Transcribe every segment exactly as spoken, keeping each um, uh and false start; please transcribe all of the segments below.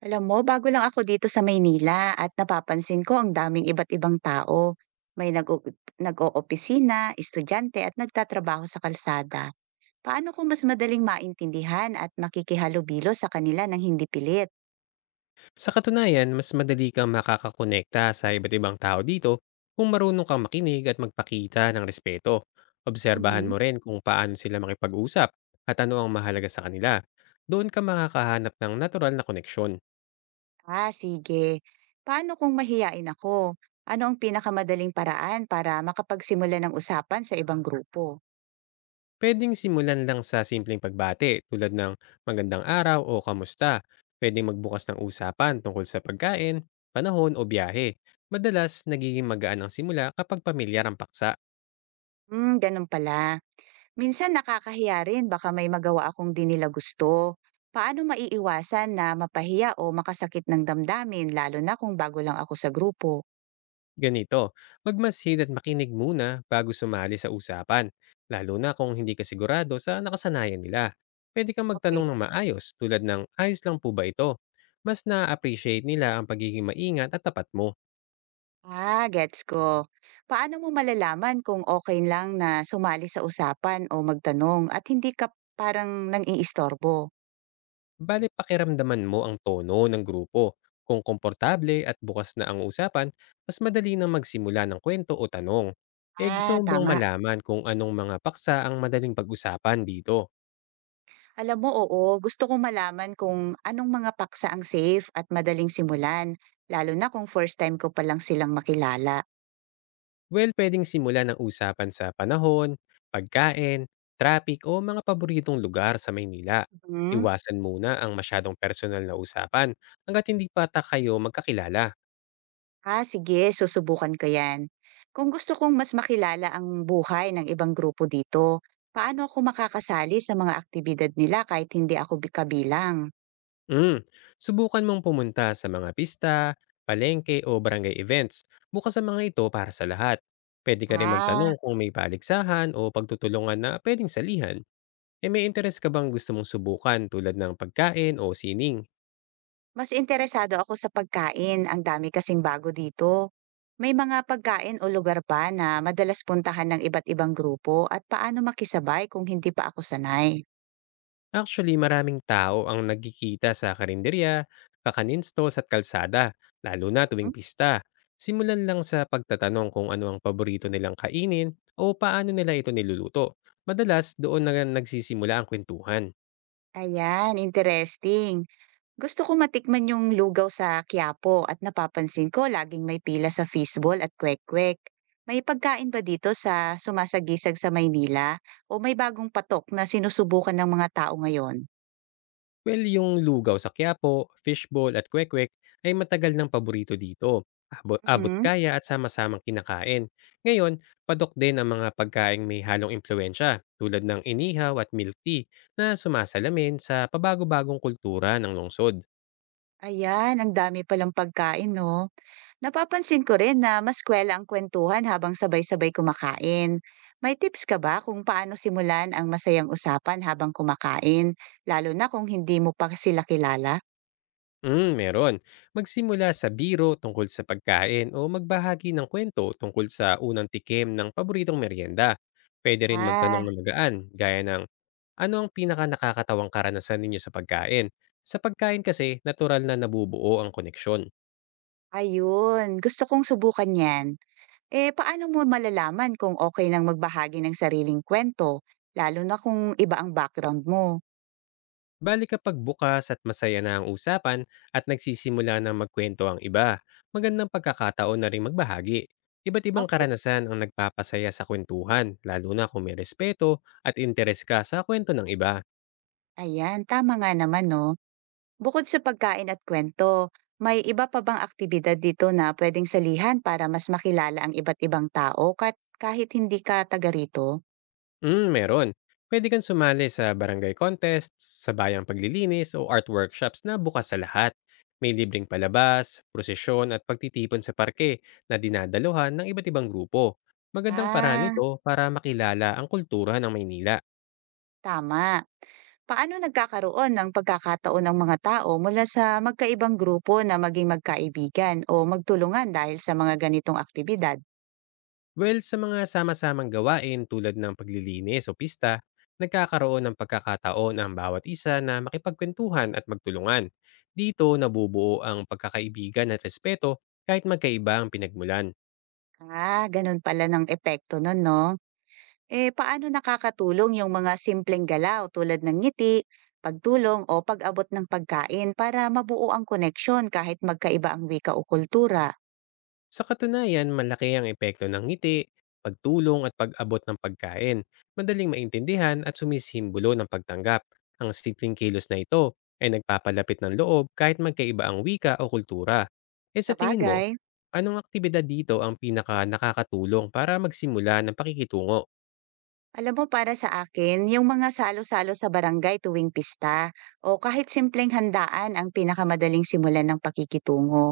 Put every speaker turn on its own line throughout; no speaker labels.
Alam mo, bago lang ako dito sa Maynila at napapansin ko ang daming iba't ibang tao. May nag-o- nag-o-opisina, estudyante at nagtatrabaho sa kalsada. Paano ko mas madaling maintindihan at makikihalubilo sa kanila ng hindi pilit?
Sa katunayan, mas madali kang makakakonekta sa iba't ibang tao dito kung marunong kang makinig at magpakita ng respeto. Obserbahan
Mhm.
mo rin kung paano sila makipag-usap at ano ang mahalaga sa kanila. Doon ka makakahanap ng natural na koneksyon.
Ah, sige. Paano kung mahiyain ako? Ano ang pinakamadaling paraan para makapagsimula ng usapan sa ibang grupo?
Pwedeng simulan lang sa simpleng pagbate tulad ng magandang araw o kamusta. Pwedeng magbukas ng usapan tungkol sa pagkain, panahon o biyahe. Madalas, nagiging magaan ang simula kapag pamilyar ang paksa.
Hmm, ganun pala. Minsan nakakahiya rin baka may magawa akong di nila gusto. Paano maiiwasan na mapahiya o makasakit ng damdamin lalo na kung bago lang ako sa grupo?
Ganito, magmasid at makinig muna bago sumali sa usapan, lalo na kung hindi ka sigurado sa nakasanayan nila. Pwede kang
Okay.
magtanong ng maayos tulad ng ayos lang po ba ito? Mas na-appreciate nila ang pagiging maingat at tapat mo.
Ah, gets ko. Paano mo malalaman kung okay lang na sumali sa usapan o magtanong at hindi ka parang nang iistorbo?
Bale pakiramdaman mo ang tono ng grupo. Kung komportable at bukas na ang usapan, mas madali nang magsimula ng kwento o tanong. Eh gusto
Ah,
mo bang
tama.
malaman kung anong mga paksa ang madaling pag-usapan dito?
Alam mo, oo, gusto kong malaman kung anong mga paksa ang safe at madaling simulan, lalo na kung first time ko pa lang silang makilala.
Well, pwedeng simulan ng usapan sa panahon, pagkain, traffic o mga paboritong lugar sa Maynila.
Mhm.
Iwasan muna ang masyadong personal na usapan hanggat hindi pa ta kayo magkakilala.
Ah, sige, susubukan ko yan. Kung gusto kong mas makilala ang buhay ng ibang grupo dito, paano ako makakasali sa mga aktibidad nila kahit hindi ako bi- kabilang?
Mm. Subukan mong pumunta sa mga pista, palengke o barangay events. Bukas sa mga ito para sa lahat. Pwede ka rin magtanong
Ah,
kung may paligsahan o pagtutulungan na pwedeng salihan. E may interes ka bang gusto mong subukan tulad ng pagkain o sining?
mas interesado ako sa pagkain. Ang dami kasing bago dito. May mga pagkain o lugar ba na madalas puntahan ng iba't ibang grupo at paano makisabay kung hindi pa ako sanay?
Actually, maraming tao ang nagkikita sa karinderya, kakanin stalls at kalsada, lalo na tuwing
Hmm?
pista. Simulan lang sa pagtatanong kung ano ang paborito nilang kainin o paano nila ito niluluto. Madalas, doon na nagsisimula ang kwentuhan.
Ayan, interesting. Gusto ko matikman yung lugaw sa Quiapo at napapansin ko laging may pila sa fishball at kwek-kwek. May pagkain ba dito sa sumasagisag sa Maynila o may bagong patok na sinusubukan ng mga tao ngayon?
Well, yung lugaw sa Quiapo, fishball at kwek-kwek ay matagal ng paborito dito. Abo- Abot
Mhm.
kaya at sama-samang kinakain. Ngayon, padok din ang mga pagkaing may halong impluensya tulad ng inihaw at milk tea na sumasalamin sa pabago-bagong kultura ng lungsod.
Ayan, ang dami palang pagkain, no? Napapansin ko rin na mas kwela ang kwentuhan habang sabay-sabay kumakain. May tips ka ba kung paano simulan ang masayang usapan habang kumakain, lalo na kung hindi mo pa sila kilala?
Mm, meron. Magsimula sa biro tungkol sa pagkain o magbahagi ng kwento tungkol sa unang tikim ng paboritong merienda. Pwede rin magtanong
Ah,
ng magaan, gaya ng ano ang pinakanakakatawang karanasan ninyo sa pagkain? Sa pagkain kasi, natural na nabubuo ang koneksyon.
ayun, gusto kong subukan yan. Eh, paano mo malalaman kung okay lang magbahagi ng sariling kwento, lalo na kung iba ang background mo?
Bali kapag bukas at masaya na ang usapan at nagsisimula na magkwento ang iba, magandang pagkakataon na rin magbahagi. Iba't ibang
Okay.
karanasan ang nagpapasaya sa kwentuhan, lalo na kung may respeto at interes ka sa kwento ng iba.
Ayan, tama nga naman, no? Bukod sa pagkain at kwento, may iba pa bang aktibidad dito na pwedeng salihan para mas makilala ang iba't ibang tao kat kahit hindi ka taga rito?
Hmm, meron. Pwede kang sumali sa barangay contests, sa bayang paglilinis o art workshops na bukas sa lahat. May libreng palabas, prosesyon at pagtitipon sa parke na dinadaluhan ng iba't ibang grupo. Magandang paraan
Ah,
ito para makilala ang kultura ng Maynila.
tama. Paano nagkakaroon ng pagkakataon ng mga tao mula sa magkaibang grupo na maging magkaibigan o magtulungan dahil sa mga ganitong aktibidad?
Well, sa mga sama-samang gawain tulad ng paglilinis o pista, nagkakaroon ng pagkakataon ang bawat isa na makipagkwentuhan at magtulungan. Dito nabubuo ang pagkakaibigan at respeto kahit magkaiba ang pinagmulan.
Ah, ganun pala ng epekto nun, no? Eh, paano nakakatulong yung mga simpleng galaw tulad ng ngiti, pagtulong o pag-abot ng pagkain para mabuo ang koneksyon kahit magkaiba ang wika o kultura?
Sa katunayan, malaki ang epekto ng ngiti, pagtulong at pag-abot ng pagkain. Madaling maintindihan at sumisimbolo ng pagtanggap. Ang simpleng kilos na ito ay nagpapalapit ng loob kahit magkaiba ang wika o kultura. E sa
Sa
tingin mo,
bagay,
anong aktibidad dito ang pinaka nakakatulong para magsimula ng pakikitungo?
alam mo para sa akin, yung mga salo-salo sa barangay tuwing pista o kahit simpleng handaan ang pinakamadaling simulan ng pakikitungo.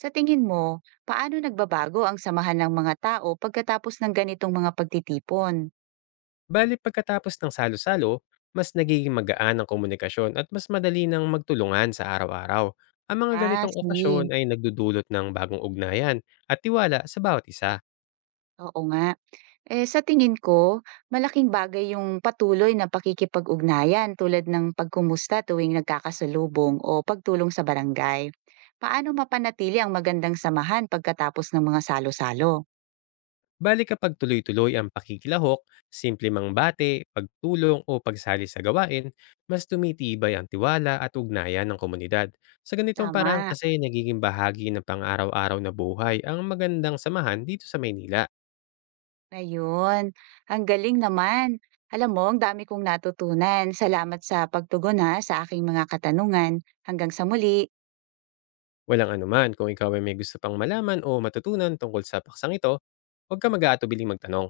Sa tingin mo, paano nagbabago ang samahan ng mga tao pagkatapos ng ganitong mga pagtitipon?
Bale pagkatapos ng salo-salo, mas nagiging magaan ang komunikasyon at mas madali ng magtulungan sa araw-araw. Ang mga
Ah,
ganitong okasyon
sige.
ay nagdudulot ng bagong ugnayan at tiwala sa bawat isa.
Oo nga. Eh, sa tingin ko, malaking bagay yung patuloy na pakikipag-ugnayan tulad ng pagkumusta tuwing nagkakasalubong o pagtulong sa barangay. Paano mapanatili ang magandang samahan pagkatapos ng mga salo-salo?
Bali kapag tuloy-tuloy ang pakikilahok, simple mang bate, pagtulong o pagsali sa gawain, mas tumitibay ang tiwala at ugnayan ng komunidad. Sa ganitong parang
Tama,
kasi nagiging bahagi ng pang-araw-araw na buhay ang magandang samahan dito sa Maynila.
ayun. Ang galing naman. Alam mo, ang dami kong natutunan. Salamat sa pagtugon ha, sa aking mga katanungan. Hanggang sa muli.
Walang anuman, kung ikaw ay may gusto pang malaman o matutunan tungkol sa paksang ito, huwag kang mag-aatubiling magtanong.